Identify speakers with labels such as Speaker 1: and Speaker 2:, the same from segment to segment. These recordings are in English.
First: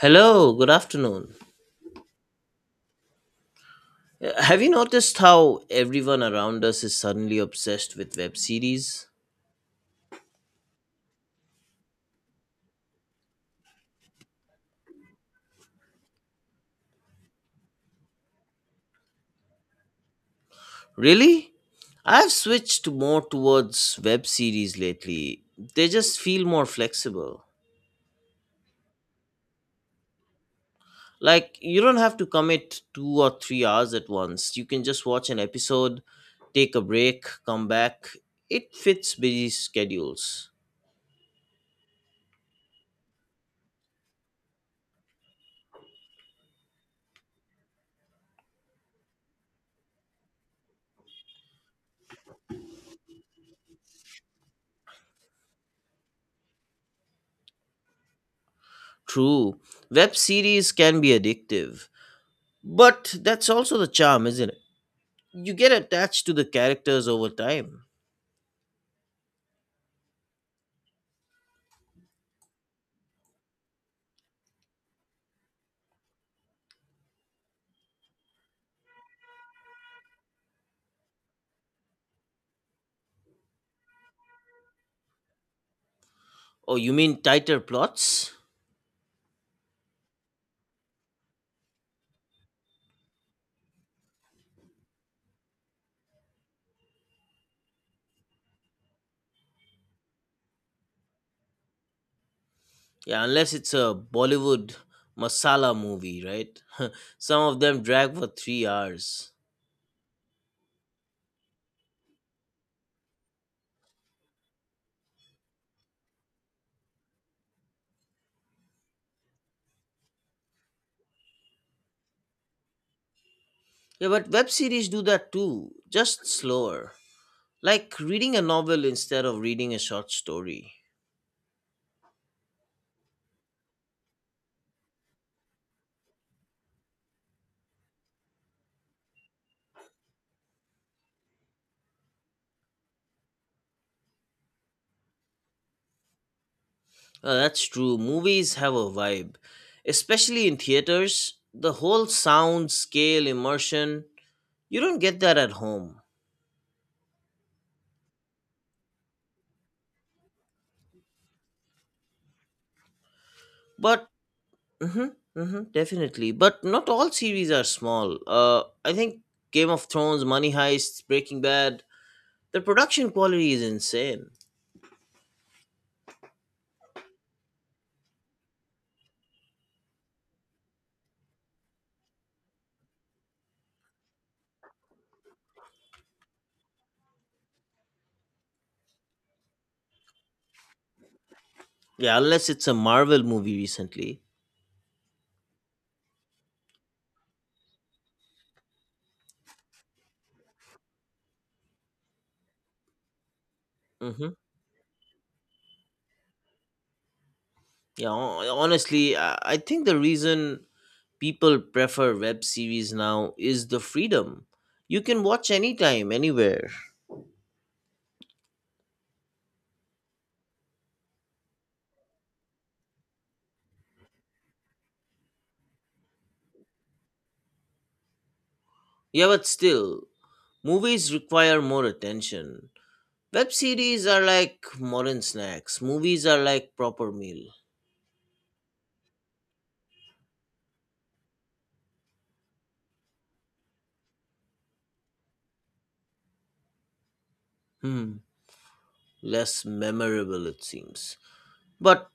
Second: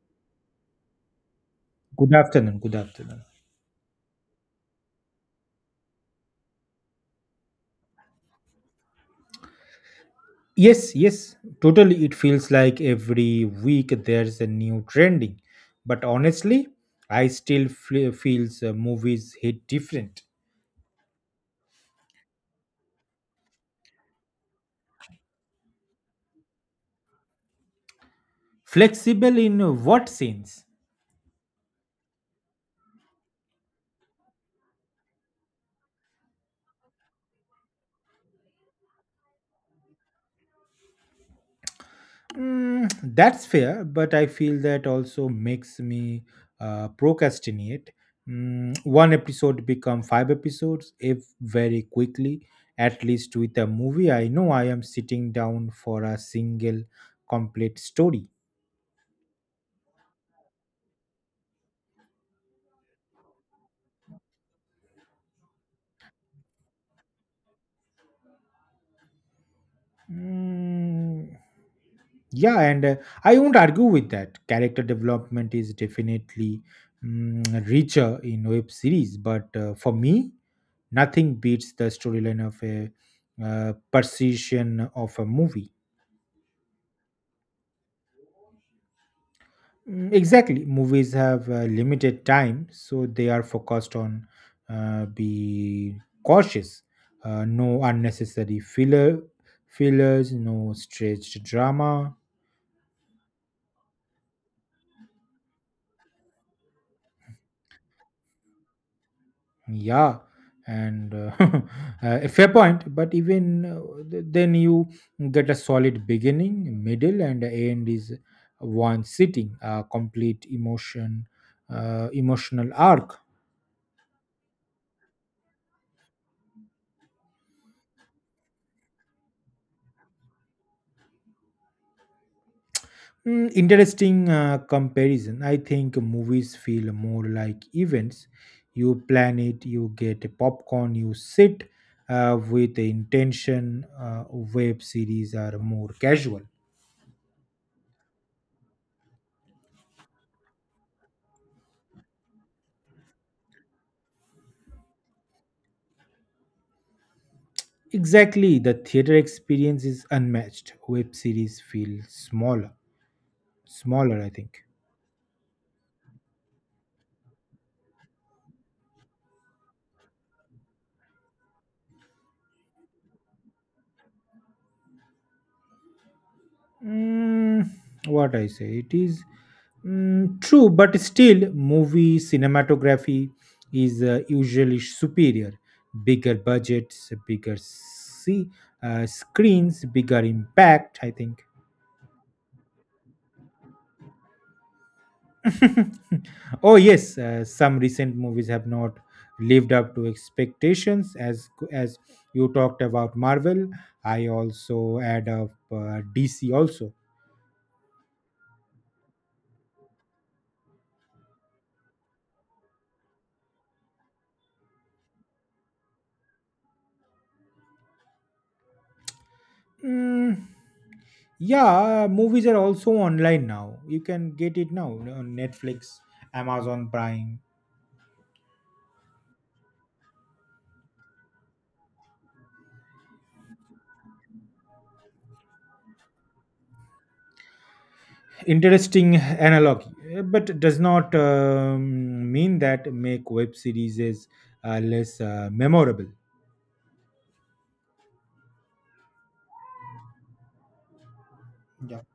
Speaker 1: Hello, good afternoon.
Speaker 2: Good afternoon. Good afternoon.
Speaker 1: Have you noticed how everyone around us is suddenly obsessed with web series?
Speaker 2: Yes, yes, totally. It feels like every week there's a new trending, but honestly, I still feel feels movies hit different.
Speaker 1: Really? I've switched more towards web series lately. They just feel more flexible.
Speaker 2: Flexible in what sense?
Speaker 1: Like, you don't have to commit 2 or 3 hours at once. You can just watch an episode, take a break, come back. It fits busy schedules.
Speaker 2: Mm, that's fair, but I feel that also makes me procrastinate. Mm, one episode become five episodes if very quickly. At least with a movie, I know I am sitting down for a single complete story.
Speaker 1: True, web series can be addictive. But that's also the charm, isn't it? You get attached to the characters over time.
Speaker 2: Mm, yeah, and I won't argue with that. Character development is definitely richer in web series, but for me, nothing beats the storyline of a precision of a movie.
Speaker 1: Oh, you mean tighter plots?
Speaker 2: Mm, exactly, movies have limited time, so they are focused on uh, be cautious, no unnecessary fillers, no stretched drama.
Speaker 1: Yeah, unless it's a Bollywood masala movie, right? Some of them drag for 3 hours.
Speaker 2: Yeah, and a fair point. But even then, you get a solid beginning, middle, and the end is one sitting, a complete emotional arc.
Speaker 1: Yeah, but web series do that too, just slower. Like reading a novel instead of reading a short story.
Speaker 2: Mm, interesting comparison. I think movies feel more like events. You plan it, you get a popcorn, you sit with the intention. Web series are more casual.
Speaker 1: That's true. Movies have a vibe, especially in theaters. The whole sound, scale, immersion, you don't get that at home.
Speaker 2: Exactly, the theater experience is unmatched. Web series feel
Speaker 1: But
Speaker 2: smaller, I think.
Speaker 1: mm-hmm, mm-hmm, definitely. But not all series are small. I think Game of Thrones, Money Heist, Breaking Bad, the production quality is insane.
Speaker 2: Mm, what I say, it is true, but still, movie cinematography is usually superior. Bigger budgets, bigger screens, bigger impact, I think.
Speaker 1: Yeah, unless it's a Marvel movie recently.
Speaker 2: Oh yes, some recent movies have not lived up to expectations. As you talked about Marvel, I
Speaker 1: Mm-hmm.
Speaker 2: also add up DC also.
Speaker 1: Yeah, honestly, I think the reason people prefer web series now is the freedom. You can watch anytime, anywhere.
Speaker 2: Mm, yeah, movies are also online now. You can get it now on Netflix, Amazon Prime.
Speaker 1: Yeah, but still, movies require more attention. Web series are like modern snacks, movies are like proper meal.
Speaker 2: Interesting analogy, but does not mean that make web series is less memorable.
Speaker 1: Hmm. Less memorable it seems, but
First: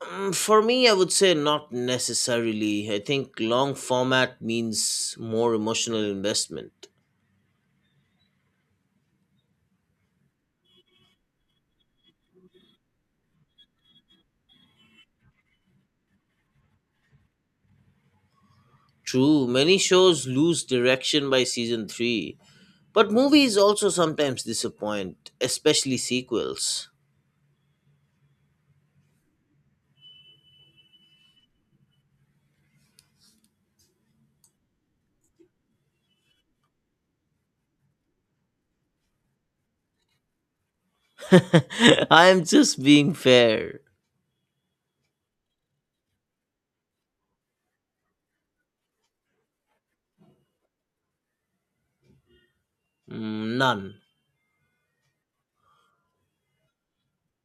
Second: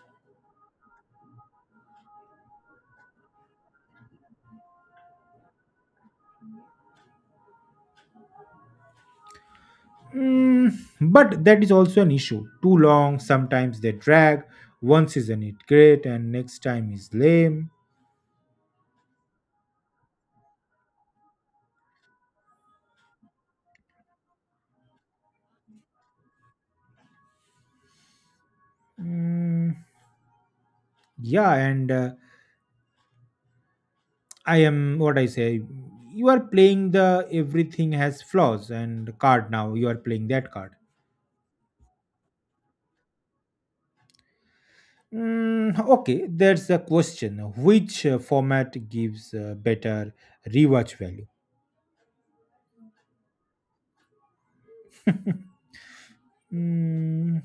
Speaker 1: for me I would say not necessarily. I think long format means more emotional investment.
Speaker 2: Mm, but that is also an issue. Too long, sometimes they drag. One season is great, and next time is lame.
Speaker 1: True, many shows lose direction by season 3, but movies also sometimes disappoint, especially sequels.
Speaker 2: Mm, yeah, and I am what I say. You are playing the everything has flaws and card now. You are playing that card.
Speaker 1: I'm just being fair.
Speaker 2: Mm, okay, there's a question. Which format gives better rewatch value?
Speaker 1: Mm, none.
Speaker 2: Mm,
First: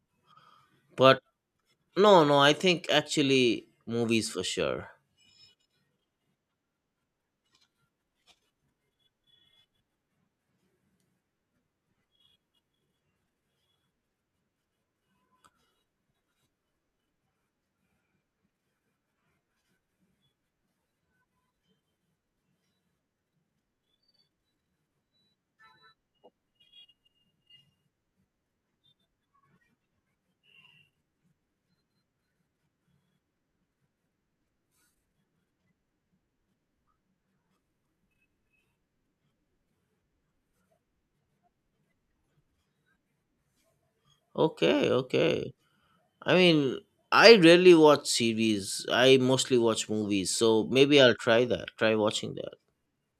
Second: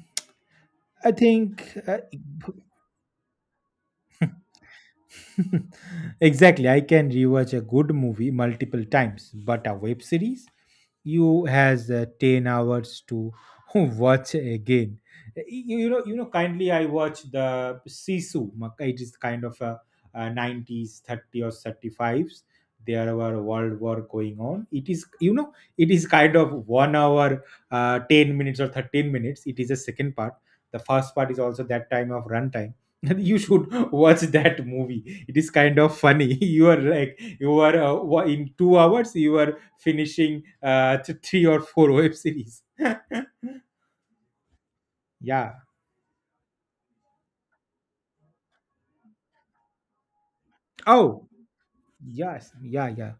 Speaker 2: I
Speaker 1: But
Speaker 2: think
Speaker 1: no, no, I think actually movies for sure.
Speaker 2: exactly. I can rewatch a good movie multiple times, but a web series you has 10 hours to watch again. You know. Kindly, I watch the Sisu. It is kind of a '90s, 30 or 35s. There were world war going on. It is, you know, it is kind of 1 hour, 10 minutes or 13 minutes. It is a second part. The first part is also that time of runtime. You should watch that movie. It is kind of funny. You are like, you are in 2 hours you are finishing three or four web series.
Speaker 1: Okay, okay.
Speaker 2: Yeah.
Speaker 1: I mean, I rarely watch series. I mostly watch movies, so maybe I'll
Speaker 2: Oh
Speaker 1: try that. Try watching
Speaker 2: yes,
Speaker 1: that.
Speaker 2: yeah, yeah,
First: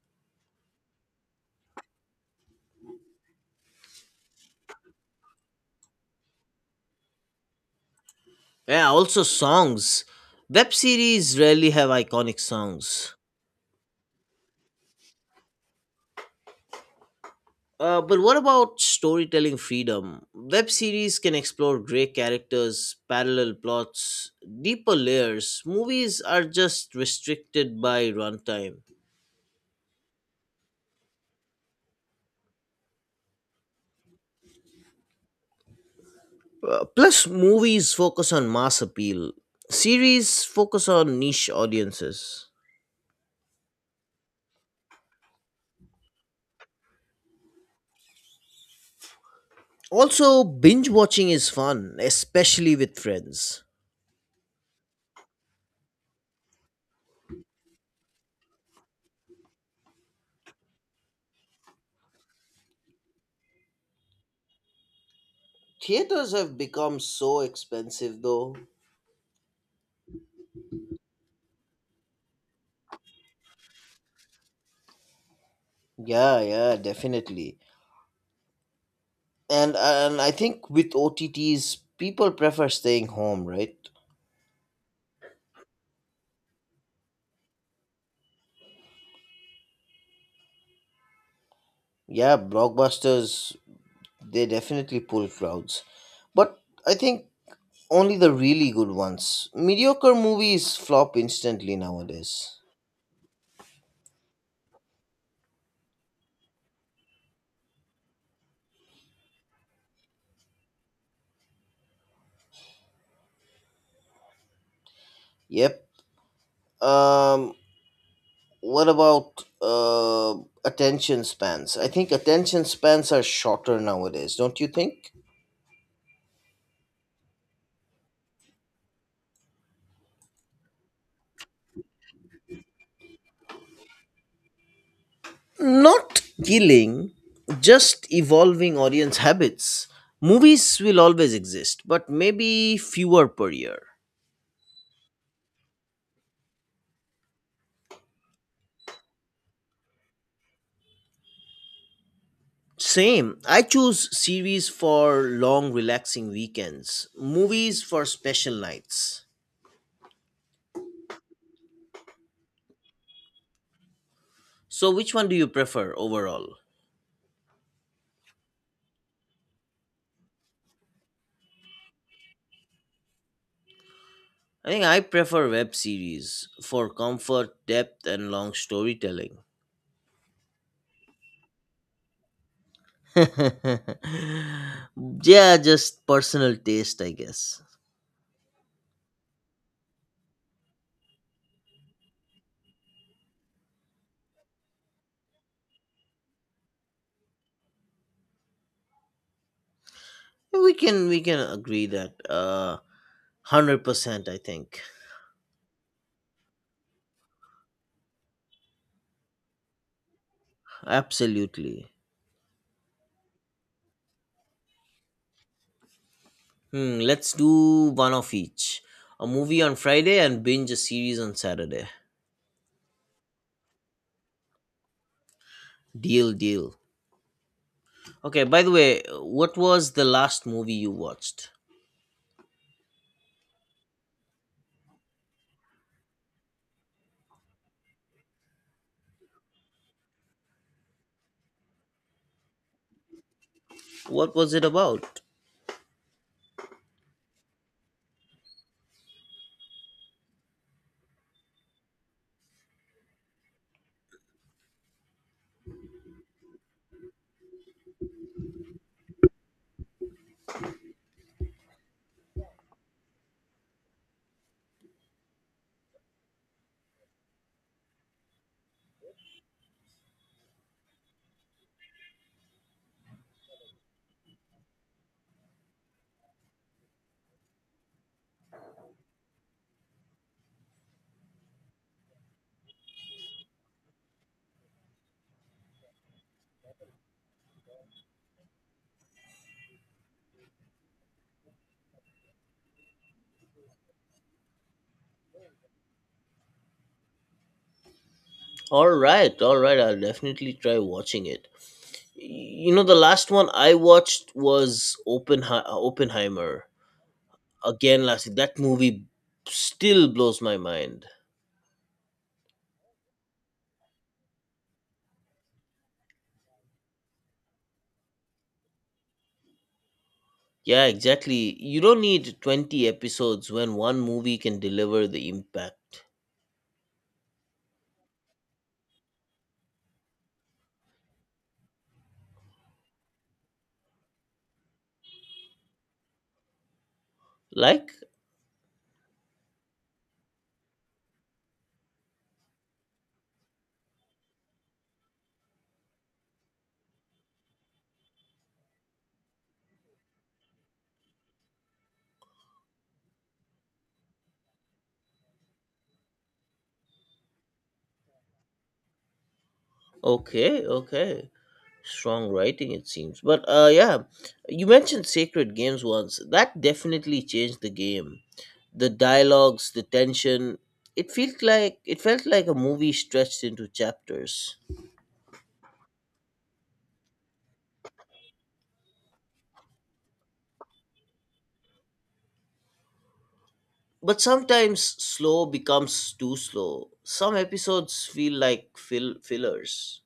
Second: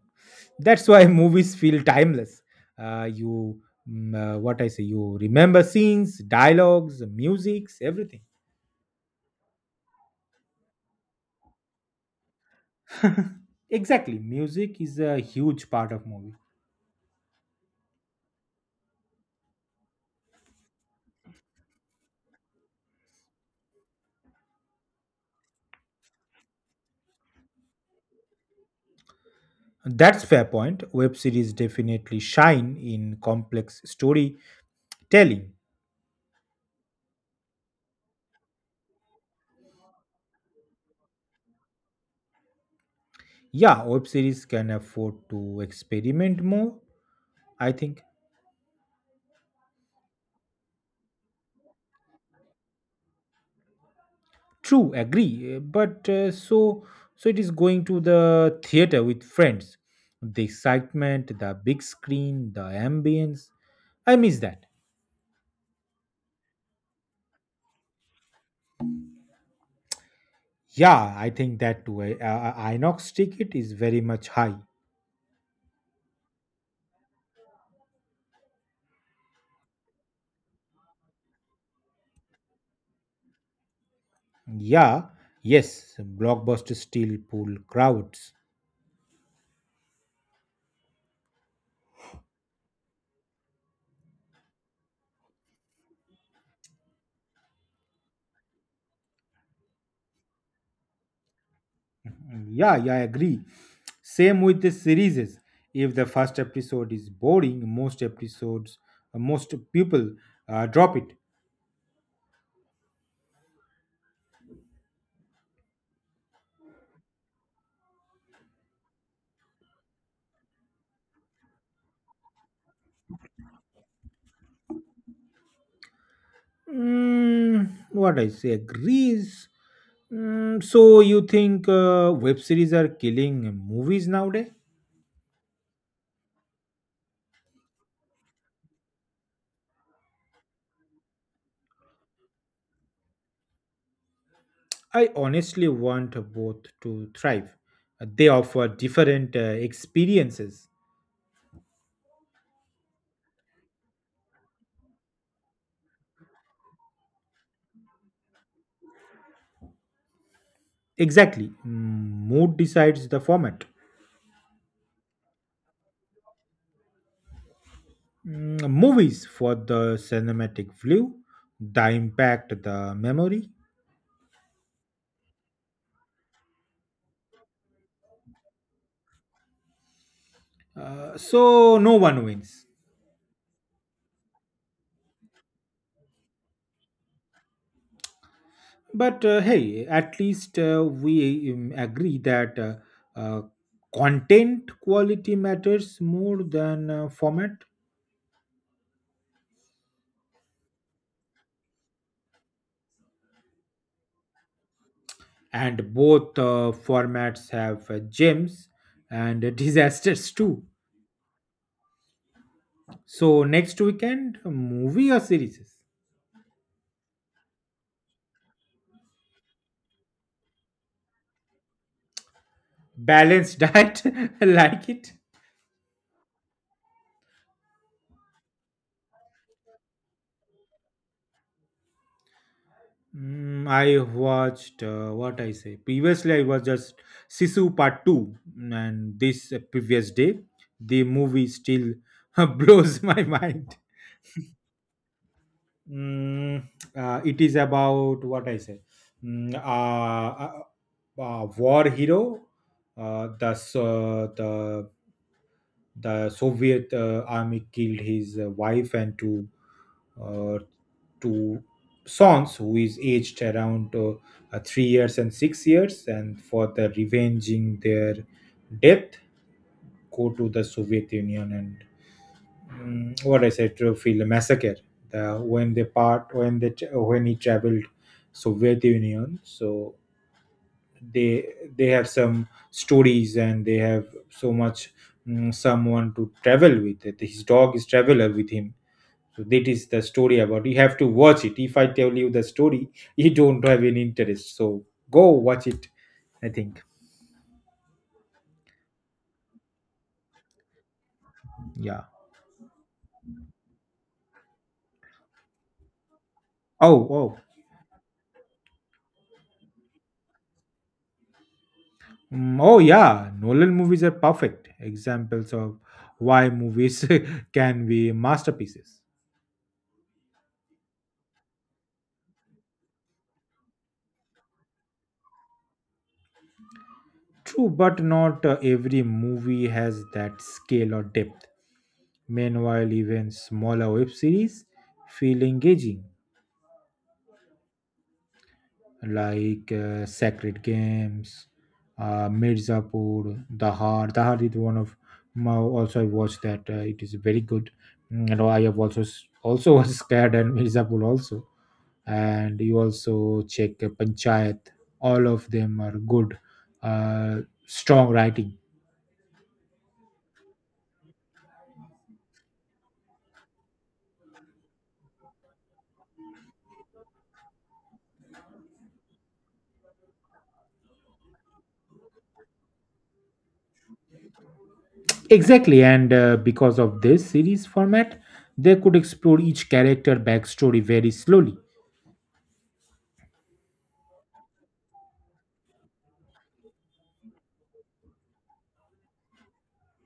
Speaker 2: that's why movies feel timeless. uh, you what I say, you remember scenes, dialogues, musics, everything.
Speaker 1: Yeah, also songs. Web series rarely have iconic songs.
Speaker 2: Exactly, music is a huge part of movie.
Speaker 1: But what about storytelling freedom? Web series can explore great characters, parallel plots, deeper layers. Movies are just restricted by runtime.
Speaker 2: That's fair point, web series definitely shine in complex storytelling.
Speaker 1: Plus, movies focus on mass appeal. Series focus on niche audiences.
Speaker 2: Yeah, web series can afford to experiment more, I think.
Speaker 1: Also, binge watching is fun, especially with friends.
Speaker 2: True, agree. But so it is going to the theater with friends. The excitement, the big screen, the ambience. I miss that.
Speaker 1: Theaters have become so expensive though.
Speaker 2: Yeah, I think that too. Inox ticket is very much high.
Speaker 1: Yeah, yeah, definitely. And I think with OTTs people prefer staying home, right?
Speaker 2: Yeah, yes, blockbusters still pull crowds.
Speaker 1: Yeah, blockbusters, they definitely pull crowds. But I think only the really good ones. Mediocre movies flop instantly nowadays.
Speaker 2: Yeah, yeah, I agree. Same with the series. If the first episode is boring, most people drop it.
Speaker 1: Yep. Um, what about attention spans? I think attention spans are shorter nowadays, don't you think?
Speaker 2: Mm, what I say agrees. Mm, so you think web series are killing movies nowadays?
Speaker 1: Not killing, just evolving audience habits. Movies will always exist, but maybe fewer per year.
Speaker 2: I honestly want both to thrive. They offer different experiences.
Speaker 1: Same. I choose series for long, relaxing weekends, movies for special nights.
Speaker 2: Exactly. Mm, mood decides the format.
Speaker 1: So, which one do you prefer overall?
Speaker 2: Mm, movies for the cinematic view, the impact, the memory.
Speaker 1: I think I prefer web series for comfort, depth, and long storytelling.
Speaker 2: So no one wins.
Speaker 1: Yeah, just personal taste, I guess.
Speaker 2: But hey, at least we agree that uh, content quality matters more than format,
Speaker 1: We can agree that 100%. I think
Speaker 2: and both formats have gems and disasters too.
Speaker 1: absolutely.
Speaker 2: So next weekend, movie or series?
Speaker 1: Hmm, let's do one of each. A movie on Friday and binge a series on Saturday.
Speaker 2: Balanced diet, like it.
Speaker 1: Deal, deal. Okay. By the way, what was the last movie you watched?
Speaker 2: Mm, I watched what I say. Previously, I was just Sisu Part Two, mm, and this previous day, the movie still blows my mind.
Speaker 1: What was it about?
Speaker 2: Mm, it is about what I say. Mm, uh, uh, War hero, the so the Soviet army killed his wife and uh, two sons, who is aged around 3 years and 6 years. And for the revenging their death, go to the Soviet Union and what I said to feel a massacre. The, when they part when they tra- When he traveled Soviet Union, so they they have some stories and they have so much, someone to travel with his dog is traveler with him. So that is the story about. You have to watch it. If I tell you the story, you don't have any interest, so go watch it, I think.
Speaker 1: All right, all right. I'll definitely try watching it.
Speaker 2: Yeah.
Speaker 1: You know, the last one I watched was Oppenheimer.
Speaker 2: Oh, oh.
Speaker 1: Again, Lassie, that movie still blows my mind.
Speaker 2: Mm, oh yeah, Nolan movies are perfect examples of why movies can be masterpieces.
Speaker 1: Yeah, exactly. You don't need 20 episodes when one movie can deliver the impact.
Speaker 2: True, but not every movie has that scale or depth. Meanwhile, even smaller web series feel engaging,
Speaker 1: Like,
Speaker 2: like Sacred Games, Mirzapur, Dahar. Dahar is one of my also I watched that. It is very good. Mm, you know, I have also was scared and Mirzapur also. And you also check Panchayat. All of them are good, uh, strong writing.
Speaker 1: okay, okay. Strong writing, it seems. But yeah, you mentioned Sacred Games once. That definitely changed the game. The dialogues, the tension. It felt like a movie stretched into chapters.
Speaker 2: Exactly, and because of this series format, they could explore each character backstory very slowly.
Speaker 1: But sometimes slow becomes too slow. Some episodes feel like fillers.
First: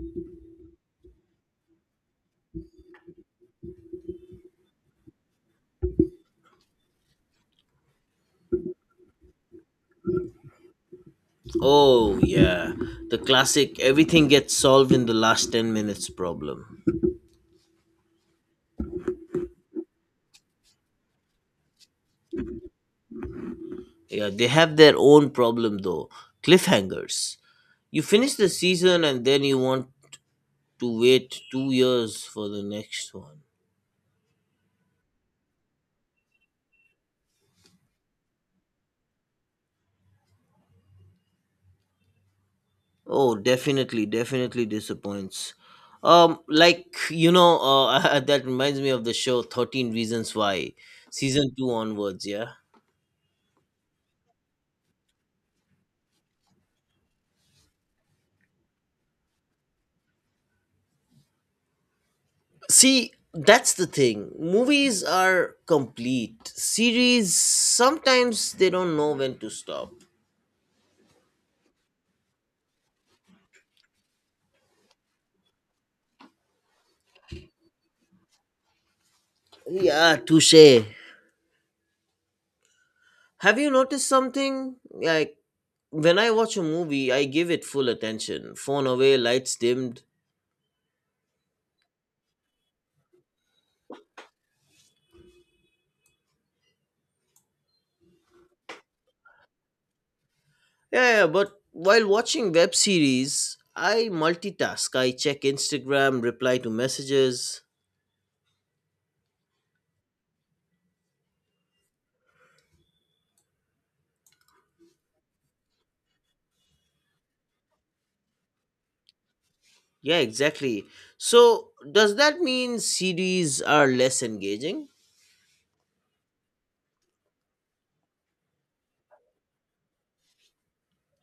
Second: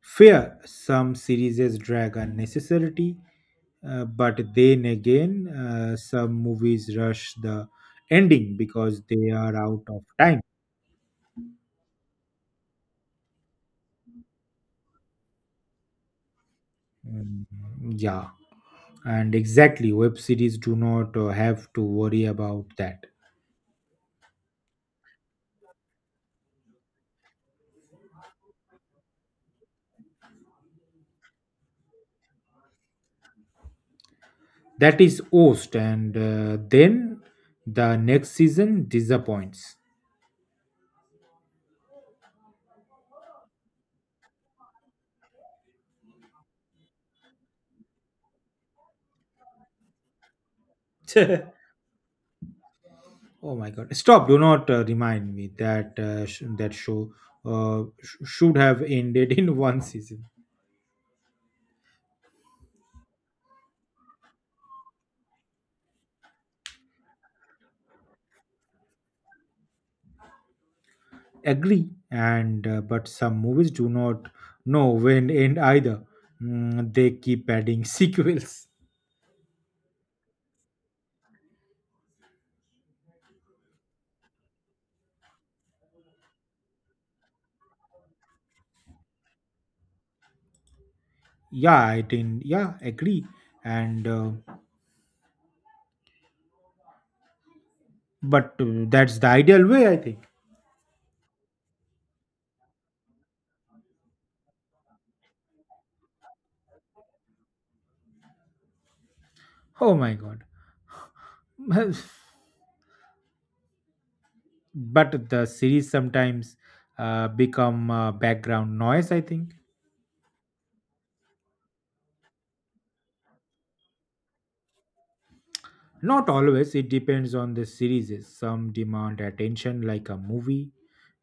Speaker 2: Fair, some series drag unnecessarily, but then again, some movies rush the ending because they are out of time.
Speaker 1: Oh, yeah. The classic everything gets solved in the last 10 minutes problem.
Speaker 2: Mm, yeah, and exactly, web series do not have to worry about that.
Speaker 1: Yeah, they have their own problem though, cliffhangers. You finish the season and then you want to wait 2 years for the next one.
Speaker 2: That is host, and then the next season disappoints.
Speaker 1: Oh, definitely, definitely disappoints. That reminds me of the show 13 Reasons Why, season two onwards. Yeah.
Speaker 2: Oh my God! Stop! Do not remind me that that show should have ended in one season.
Speaker 1: See, that's the thing. Movies are complete. Series sometimes they don't know when to stop.
Speaker 2: Agree, and but some movies do not know when end either. Mm, they keep adding sequels.
Speaker 1: Yeah, touche. Have you noticed something? Like when I watch a movie, I give it full attention. Phone away, lights dimmed.
Speaker 2: Yeah, I think. Yeah, agree. And but that's the ideal way, I think.
Speaker 1: Yeah, yeah, but while watching web series, I multitask. I check Instagram, reply to messages.
Speaker 2: Oh my God! But the series sometimes become background noise, I think.
Speaker 1: Yeah, exactly. So, does that mean series are less engaging?
Speaker 2: Not always, it depends on the series. Some demand attention, like a movie,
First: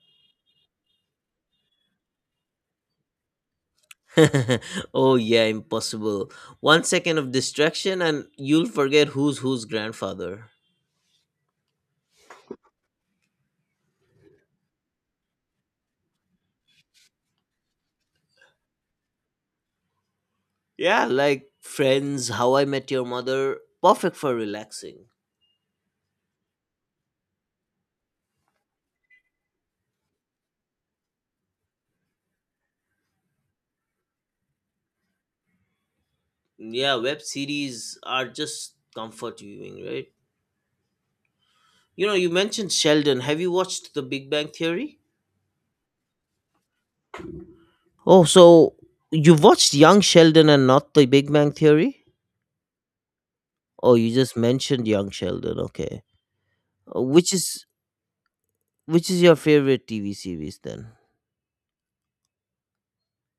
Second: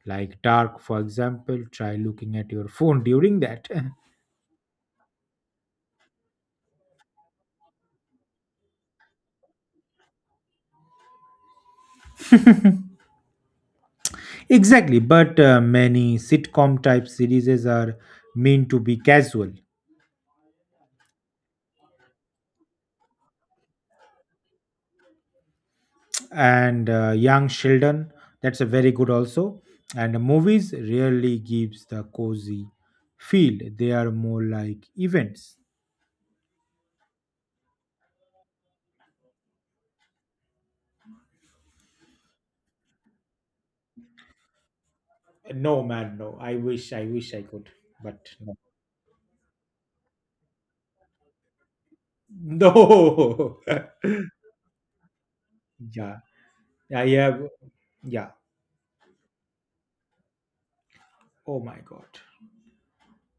Speaker 2: like Dark, for example. Try looking at your phone during that.
Speaker 1: Oh, yeah, impossible. 1 second of distraction and you'll forget who's whose grandfather.
Speaker 2: Exactly, but many sitcom type series are meant to be casual.
Speaker 1: Yeah, like Friends, How I Met Your Mother, perfect for relaxing.
Speaker 2: And young children, that's a very good also. And movies rarely gives the cozy feel. They are more like events.
Speaker 1: Yeah, web series are just comfort viewing, right? You know, you mentioned Sheldon. Have you watched The Big Bang Theory?
Speaker 2: No, man, no. I wish, I wish I could,
Speaker 1: Oh,
Speaker 2: but no.
Speaker 1: so you've watched Young Sheldon and not The Big Bang Theory?
Speaker 2: No.
Speaker 1: Oh, you just mentioned Young Sheldon. Okay.
Speaker 2: Yeah, I
Speaker 1: Which
Speaker 2: have.
Speaker 1: is
Speaker 2: Yeah.
Speaker 1: your favorite TV series then?
Speaker 2: Oh my God.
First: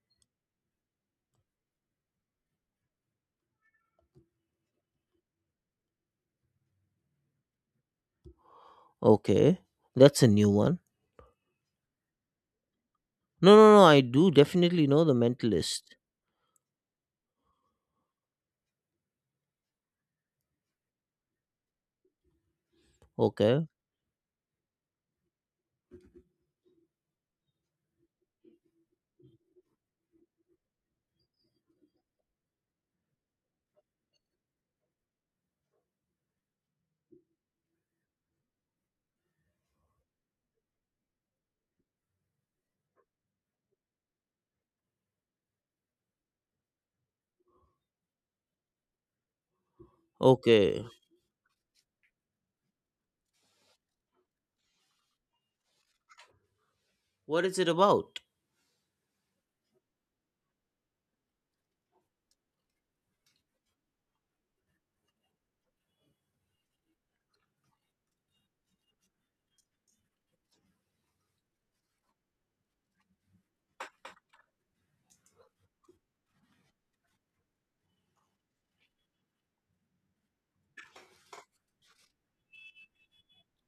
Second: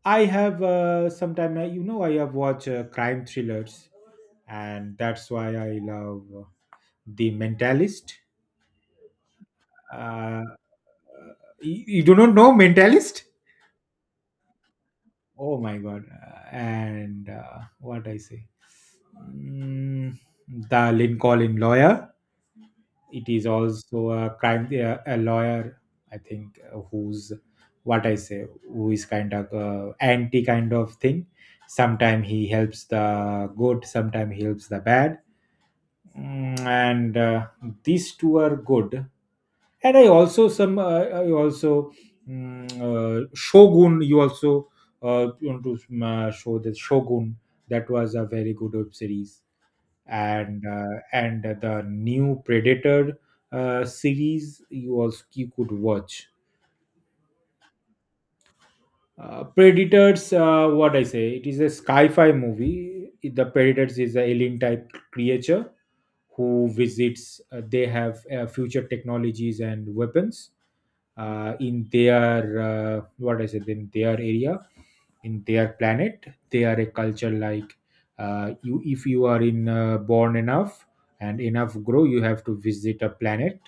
Speaker 2: I have. Sometime I, you know, I have watched crime thrillers, and that's why I love The Mentalist.
Speaker 1: Okay. That's a
Speaker 2: Uh,
Speaker 1: new one.
Speaker 2: you, you do not know Mentalist?
Speaker 1: No, no, no. I do definitely know The
Speaker 2: Oh my
Speaker 1: Mentalist.
Speaker 2: God. And what I say? Mm, the Lincoln Lawyer. It is
Speaker 1: Okay.
Speaker 2: also a lawyer, I think, who's what I say who is kind of anti kind of thing. Sometime he helps the good, sometime he helps the bad. Mm, and these two are good. And I also some I also mm, Shogun, you also want to show the Shogun. That was a very good web series. and
Speaker 1: Okay.
Speaker 2: uh, and the new Predator series, you also you could watch.
Speaker 1: What is it about?
Speaker 2: Uh, Predators, what I say it is a sci-fi movie. The Predators is a alien type creature who visits. They have future technologies and weapons in their what I it in their area, in their planet. They are a culture like, you, if you are in born enough and enough grow, you have to visit a planet.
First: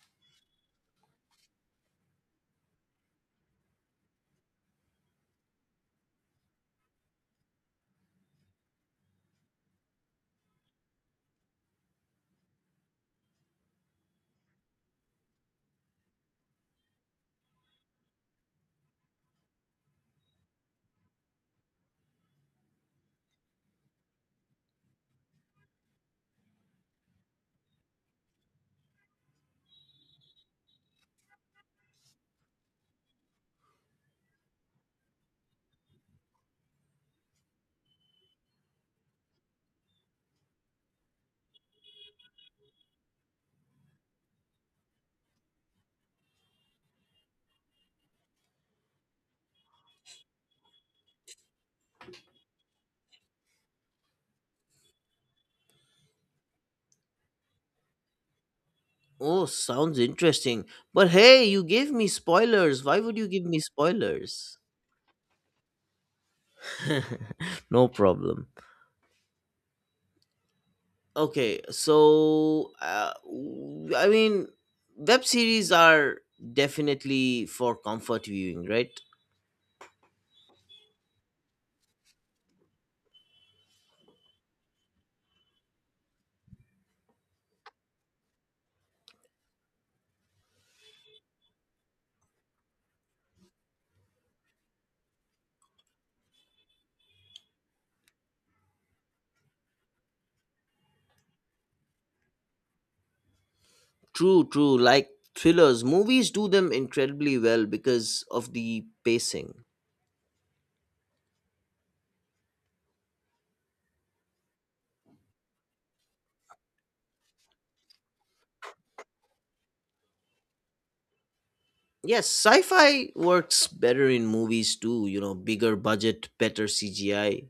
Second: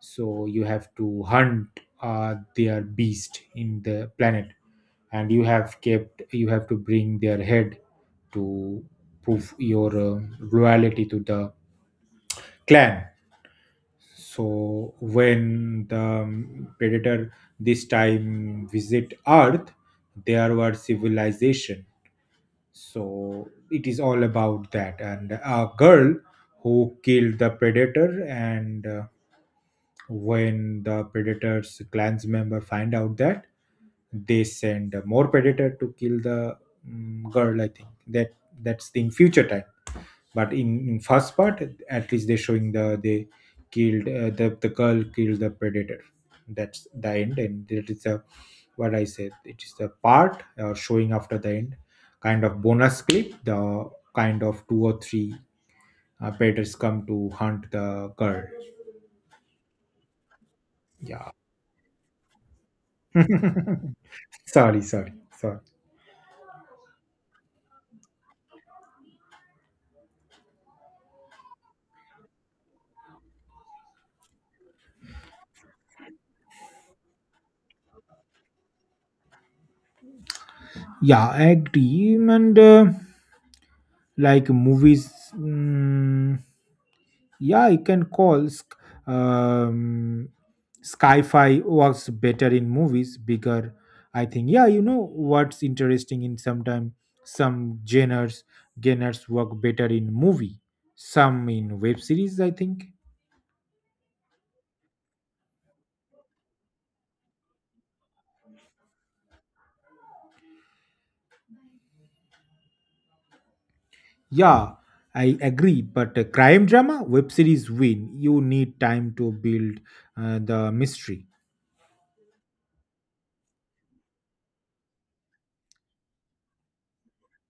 Speaker 2: So you have to hunt their beast in the planet, and you have kept you have to bring their head to prove your loyalty to the clan. So when the predator this time visit Earth, there were civilization. So it is all about that, and a girl who killed the predator. And when the predator's clans member find out that, they send more predator to kill the girl, I think. That, that's in future time, but in first part, at least they're showing the they killed the girl killed the predator. That's the end. And it is a, what I said, it is the part showing after the end, kind of bonus clip. The kind of two or three predators come to hunt the girl.
Speaker 1: Oh, sounds interesting. But
Speaker 2: Yeah.
Speaker 1: hey, you gave me spoilers. Why would you give me spoilers?
Speaker 2: Sorry, sorry, sorry.
Speaker 1: No problem. I mean, web series are definitely for comfort viewing, right?
Speaker 2: Yeah, I agree, and like movies. Mm, yeah, you can call sk- um sci-fi works better in movies, bigger, I think. Yeah, you know what's interesting? In sometime some genres work better in movie, some in web series, I think.
Speaker 1: True, true. Like thrillers, movies do them incredibly well because of the pacing.
Speaker 2: Yeah, I agree, but a crime drama web series win, you need time to build the mystery.
Speaker 1: Yes, sci-fi works better in movies too. You know, bigger budget, better CGI.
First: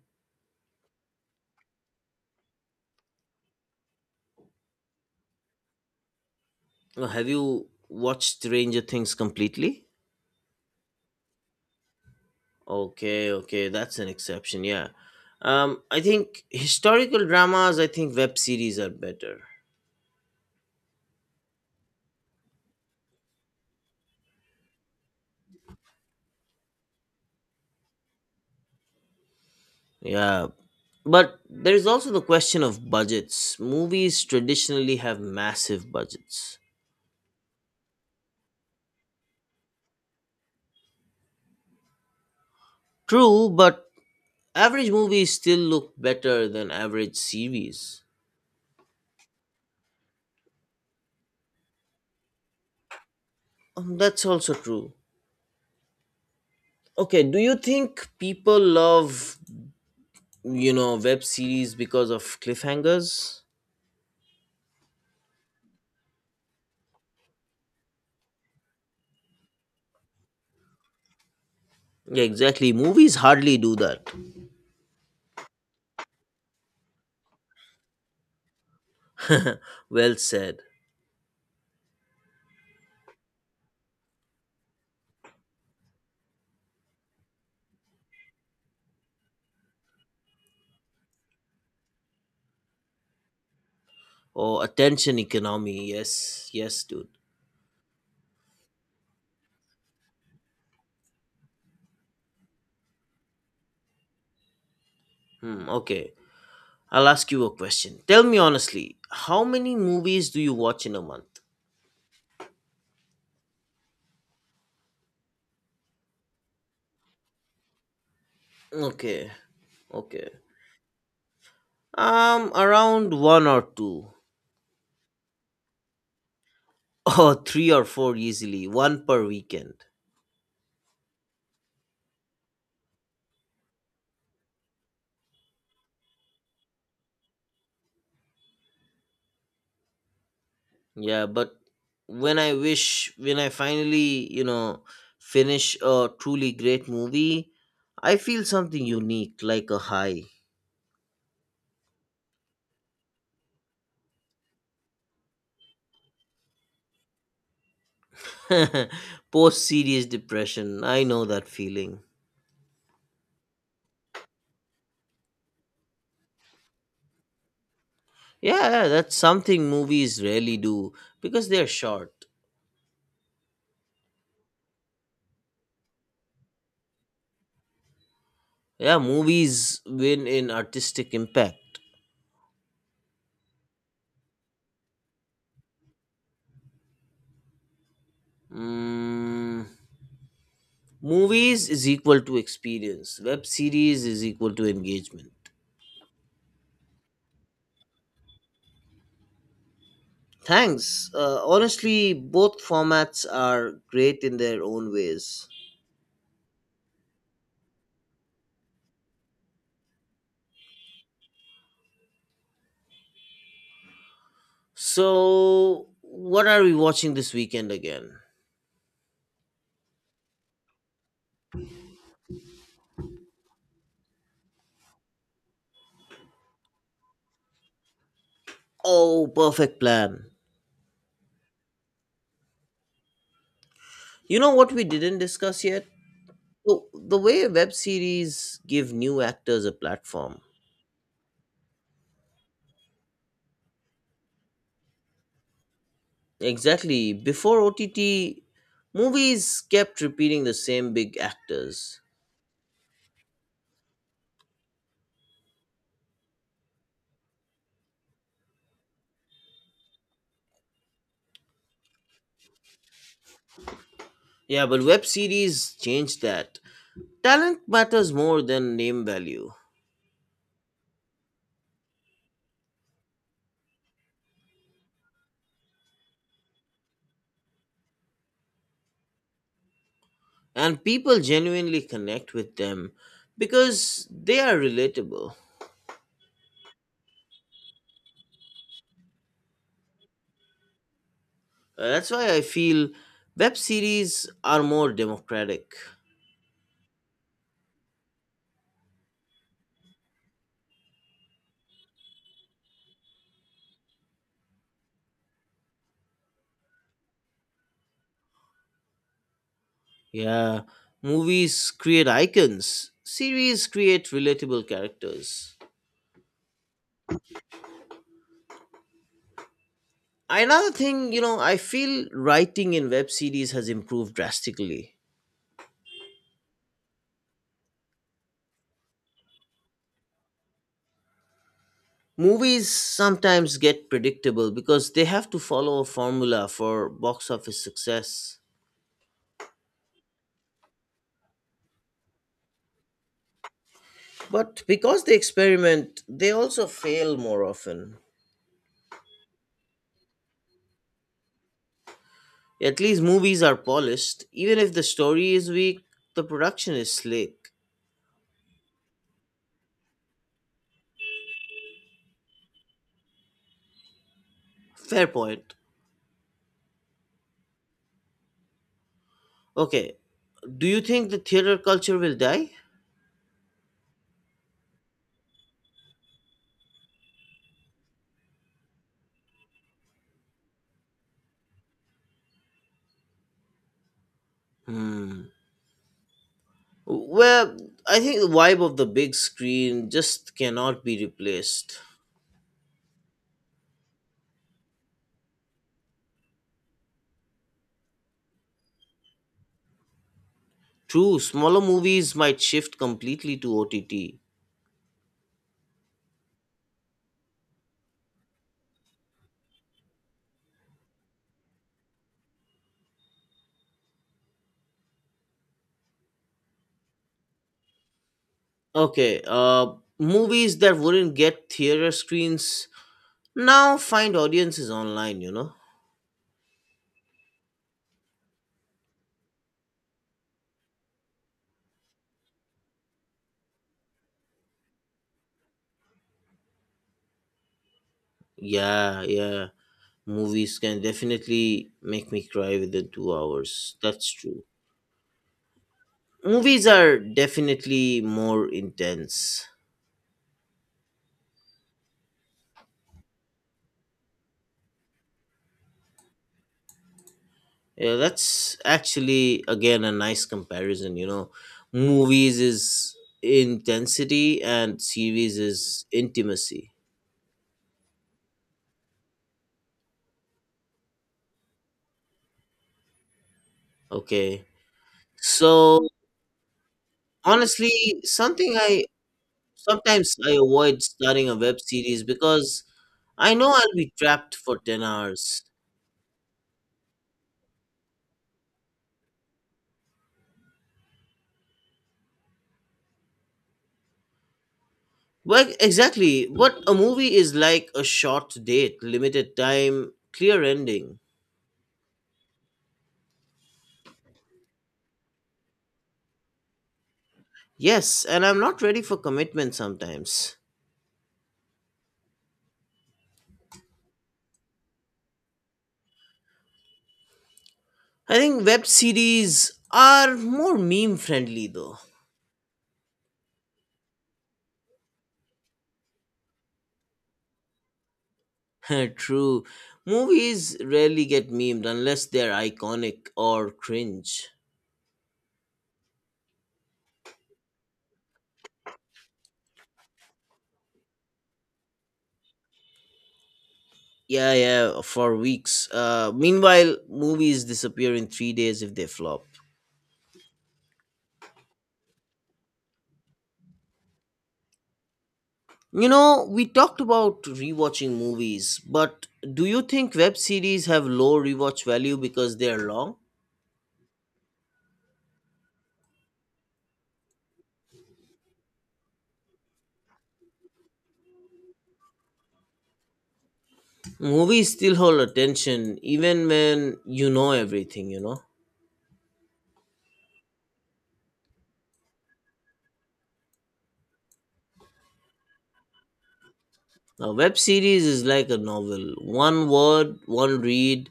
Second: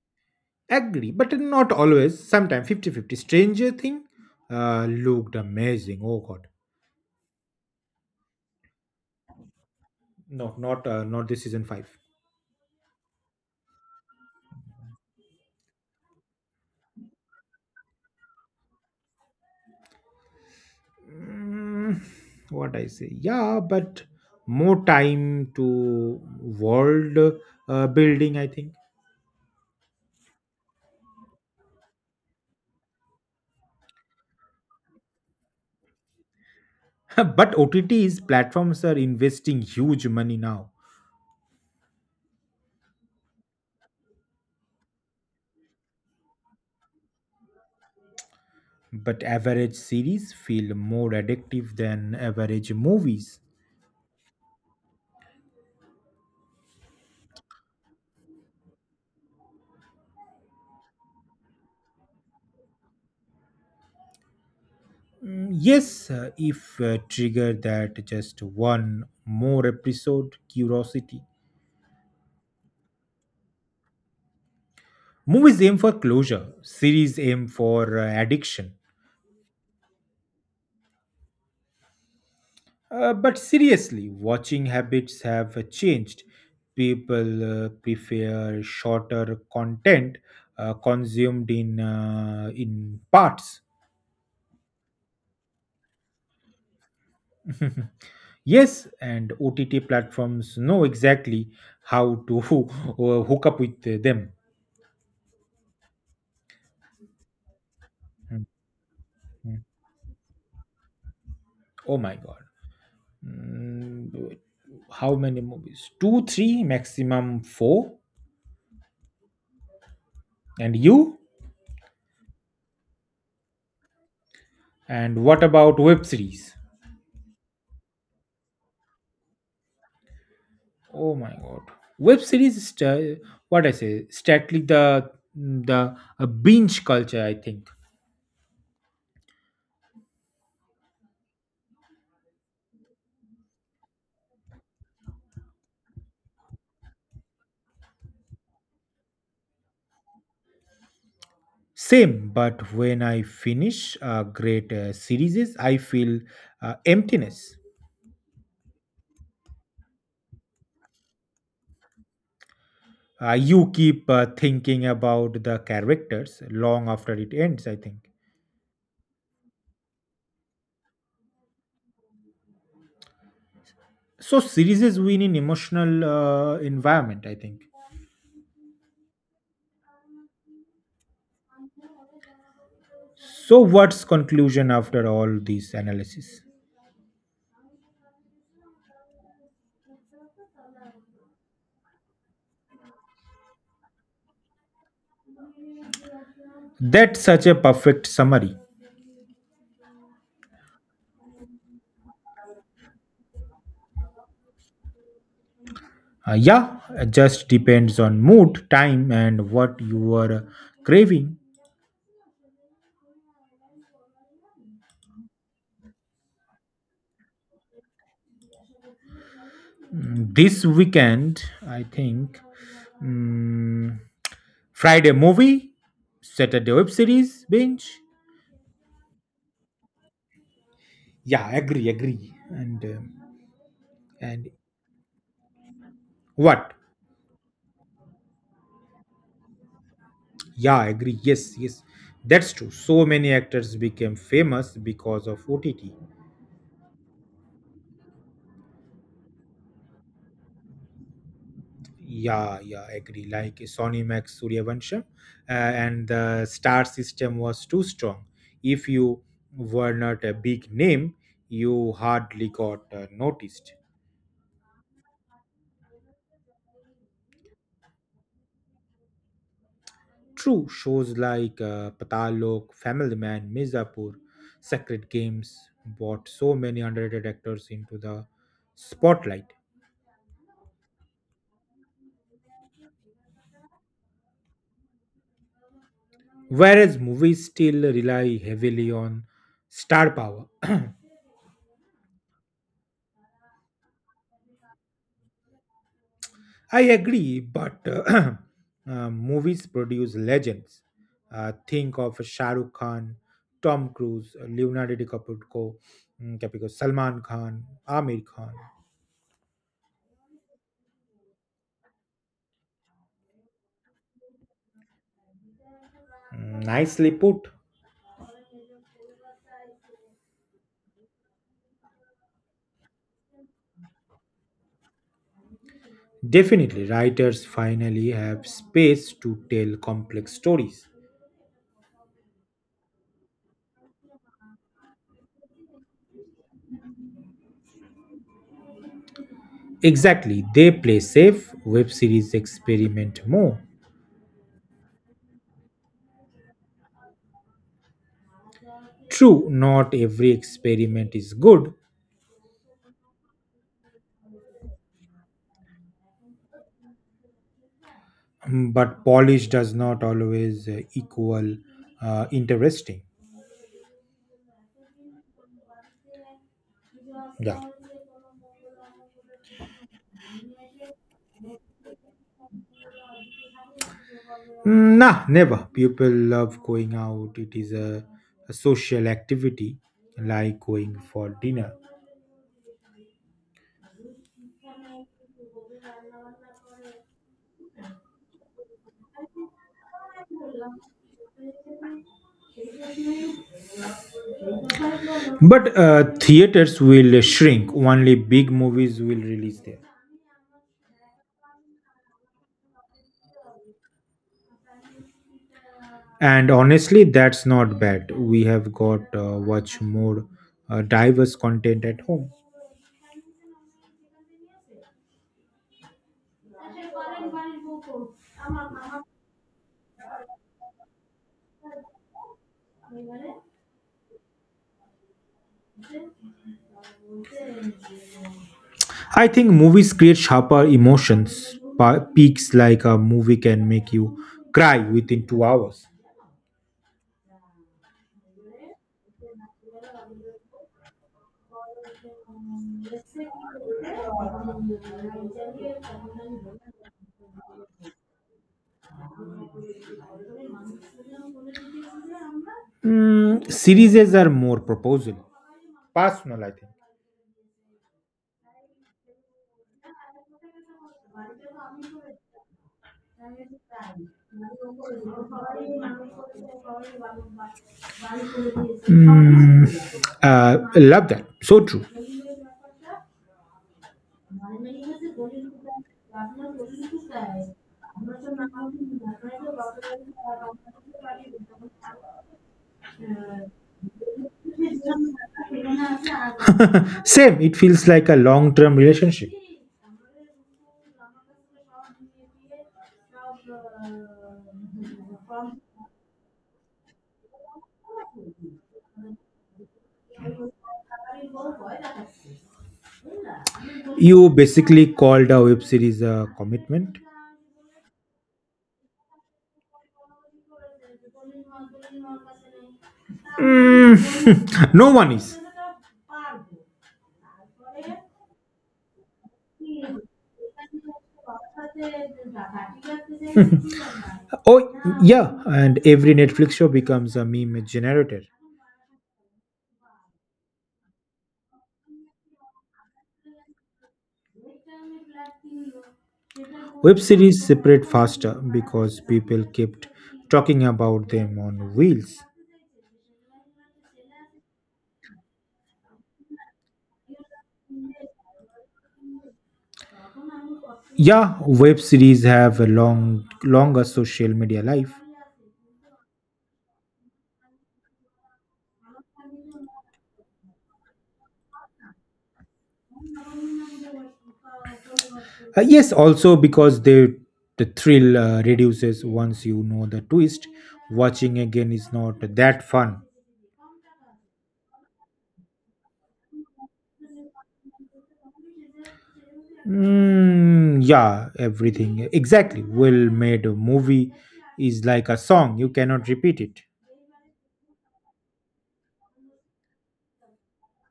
Speaker 2: Agree, but not Always, sometimes fifty-fifty. Stranger Thing looked amazing. Oh god.
Speaker 1: Have you watched Stranger Things completely?
Speaker 2: No, not this season 5.
Speaker 1: Okay, okay, that's an exception. Yeah, I think historical dramas. I think web series are better.
Speaker 2: Mm, what I say? Yeah, but more time to world building, I think.
Speaker 1: Yeah, but there is also the question of budgets. Movies traditionally have massive budgets.
Speaker 2: But OTTs platforms are investing huge money now.
Speaker 1: True, but average movies still look better than average series.
Speaker 2: But average series feel more addictive than average movies.
Speaker 1: That's also true. Okay, do you think people love, you know, web series because of cliffhangers?
Speaker 2: Yes, if trigger that just one more episode curiosity.
Speaker 1: Yeah, exactly. Movies hardly do that.
Speaker 2: Movies aim for closure. Series aim for addiction.
Speaker 1: Well said.
Speaker 2: But seriously, watching habits have changed. People prefer shorter content consumed in parts.
Speaker 1: Oh, attention economy. Yes, yes, dude.
Speaker 2: Yes, and OTT platforms know exactly how to hook up with them.
Speaker 1: Hmm, okay. I'll ask you a question. Tell me honestly, how
Speaker 2: Mhm.
Speaker 1: many movies do you watch in a month?
Speaker 2: Oh my god! Mm, how many movies? 2, 3, maximum 4.
Speaker 1: Okay, okay.
Speaker 2: And you?
Speaker 1: Around one or two.
Speaker 2: And what about web series?
Speaker 1: Or three or four easily, one per weekend.
Speaker 2: Oh my god. Web series st- what I say, statly the a binge culture, I think.
Speaker 1: Yeah, but when I wish, when I finally, you know, finish a truly great movie, I feel something unique, like a high.
Speaker 2: Same, but when I finish great series, I feel emptiness.
Speaker 1: Post serious depression, I know that feeling.
Speaker 2: You keep thinking about the characters long after it ends, I think.
Speaker 1: Yeah, yeah, that's something movies rarely do because they're short.
Speaker 2: So series win in emotional environment, I think.
Speaker 1: Yeah, movies win in artistic impact.
Speaker 2: So what's conclusion after all these analysis?
Speaker 1: Mm, movies is equal to experience. Web series is equal to engagement.
Speaker 2: That's such a perfect summary.
Speaker 1: Thanks. Honestly, both formats are great in their own ways.
Speaker 2: Yeah, it just depends on mood, time, and what you are craving.
Speaker 1: So, what are we watching this weekend again?
Speaker 2: This weekend, I think, mm, Friday movie, Saturday web series binge.
Speaker 1: Oh, perfect plan.
Speaker 2: Yeah, agree, agree. And um,
Speaker 1: You
Speaker 2: and
Speaker 1: know what we didn't discuss yet?
Speaker 2: what?
Speaker 1: The way web series give new actors a platform.
Speaker 2: Yeah, agree. Yes, yes, that's true. So many actors became famous because of OTT.
Speaker 1: Exactly. Before OTT, movies kept repeating the same big actors.
Speaker 2: Yeah, yeah, agree. Like Sony Max Suryavansham, and the star system was too strong. If you were not a big name, you hardly got noticed.
Speaker 1: Yeah, but web series changed that. Talent matters more than name value,
Speaker 2: True, shows like Patalok, Family Man, Mizapur, Sacred Games brought so many underrated actors into the spotlight.
Speaker 1: and people genuinely connect with them because they are relatable.
Speaker 2: Whereas movies still rely heavily on star power.
Speaker 1: That's why I feel web series are more democratic.
Speaker 2: I agree, but movies produce legends. Think of Shah Rukh Khan, Tom Cruise, Leonardo DiCaprio, Caprio, Salman Khan, Amir Khan.
Speaker 1: Yeah, movies create icons, series create relatable characters.
Speaker 2: Nicely put.
Speaker 1: Another thing, you know, I feel writing in web series has improved drastically.
Speaker 2: Definitely, writers finally have space to tell complex stories.
Speaker 1: Movies sometimes get predictable because they have to follow a formula for box office success.
Speaker 2: Exactly, they play safe, web series experiment more.
Speaker 1: But because they experiment, they also fail more often.
Speaker 2: True, not every experiment is good.
Speaker 1: At least movies are polished. Even if the story is weak, the production is slick.
Speaker 2: But polish does not always equal interesting.
Speaker 1: Fair point.
Speaker 2: Yeah.
Speaker 1: Okay, do you think the theater culture will die?
Speaker 2: Nah, never, people love going out, it is a social activity, like going for dinner.
Speaker 1: Hmm. Well, I think the vibe of the big screen just cannot be replaced.
Speaker 2: But theaters will shrink, only big movies will release there.
Speaker 1: True, smaller movies might shift completely to OTT.
Speaker 2: And honestly, that's not bad, we have got much more diverse content at home.
Speaker 1: Okay, movies that wouldn't get theater screens now find audiences online, you know?
Speaker 2: I think movies create sharper emotions, peaks, like a movie can make you cry within 2 hours.
Speaker 1: Yeah, yeah. Movies can definitely make me cry within 2 hours. That's true. Movies are definitely more intense.
Speaker 2: Series are more proposal, personal, I think.
Speaker 1: Yeah, that's actually again a nice comparison. You know, movies is intensity and series is intimacy.
Speaker 2: Mm, Love that. So true.
Speaker 1: Okay, so honestly, something I sometimes I avoid starting a web series because I know I'll be trapped for 10 hours.
Speaker 2: Same. It feels like a long term relationship.
Speaker 1: Well, exactly. What a movie is like a short date, limited time, clear ending.
Speaker 2: You basically called a web series a commitment.
Speaker 1: Yes, and I'm not ready for commitment sometimes.
Speaker 2: No one is.
Speaker 1: I think web series are more meme friendly though.
Speaker 2: Oh, yeah, and every Netflix show becomes a meme generator.
Speaker 1: True. Movies rarely get memed unless they're iconic or cringe.
Speaker 2: Web series separate faster because people kept talking about them on wheels.
Speaker 1: Yeah, yeah, for weeks. Meanwhile, movies disappear in 3 days if they flop.
Speaker 2: Yeah, web series have a longer social media life.
Speaker 1: You know, we talked about rewatching movies, but do you think web series have low rewatch value because they're long?
Speaker 2: Yes, also because they the thrill reduces once you know the twist. Watching again is not that fun.
Speaker 1: Movies still hold attention even when you know everything, you know?
Speaker 2: Yeah, everything exactly. Well made movie is like a song; you cannot repeat it.
Speaker 1: Now, web series is like a novel. One word, one read,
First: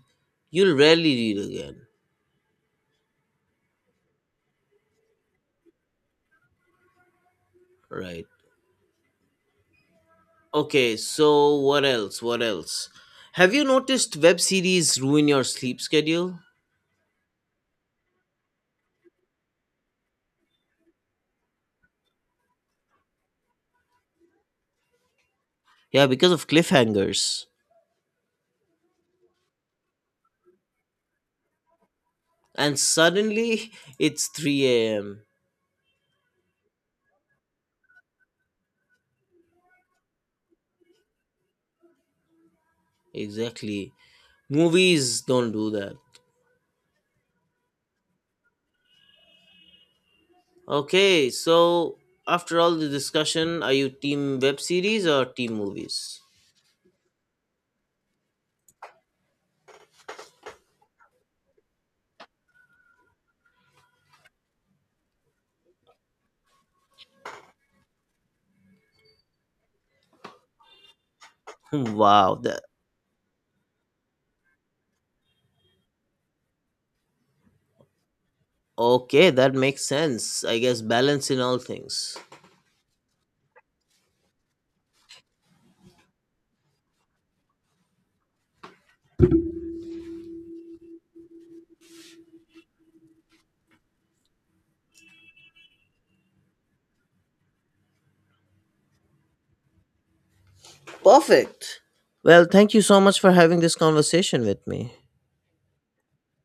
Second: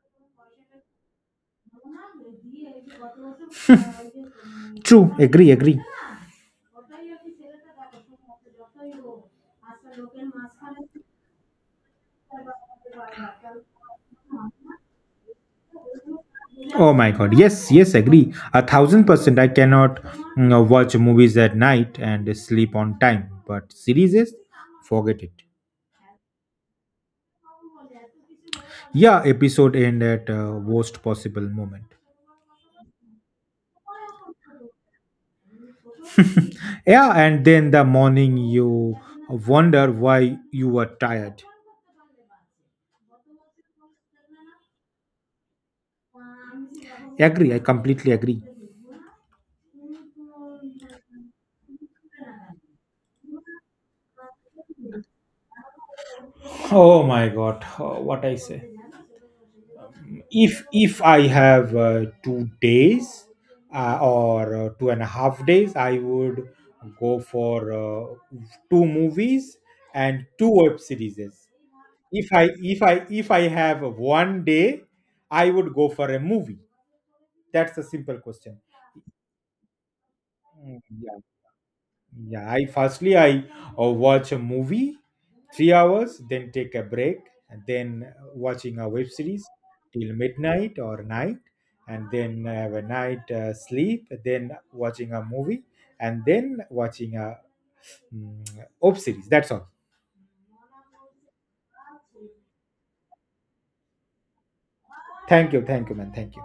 Speaker 1: you'll rarely read again.
Speaker 2: True, agree, agree.
Speaker 1: Right. Okay, so what else? What else? Have you noticed web series ruin your sleep schedule?
Speaker 2: Oh my god. Yes, yes, agree. 1,000%. I cannot watch movies at night and sleep on time. But series, forget it.
Speaker 1: Yeah, because of cliffhangers.
Speaker 2: Yeah, episode end at worst possible moment.
Speaker 1: And suddenly it's 3 a.m.
Speaker 2: Yeah, and then the morning you wonder why you were tired.
Speaker 1: Exactly. Movies don't do that.
Speaker 2: Agree, I completely agree.
Speaker 1: Okay, so after all the discussion, are you team web series or team movies?
Speaker 2: Oh my god, oh, what I say. If I have 2 days or 2.5 days, I would go for two movies and two web series. if
Speaker 1: Wow,
Speaker 2: i
Speaker 1: that
Speaker 2: if i if i have one day, I would go for a movie. That's a simple question.
Speaker 1: okay, that makes sense. I guess
Speaker 2: Yeah,
Speaker 1: balance in all things.
Speaker 2: yeah, I firstly I watch a movie 3 hours, then take a break, and then watching a web series till midnight or night, and then have a night sleep, then watching a movie, and then watching a web series, that's all.
Speaker 1: Perfect. Well, thank you so much for having this conversation with me.
Speaker 2: Thank you, thank you, man, thank you.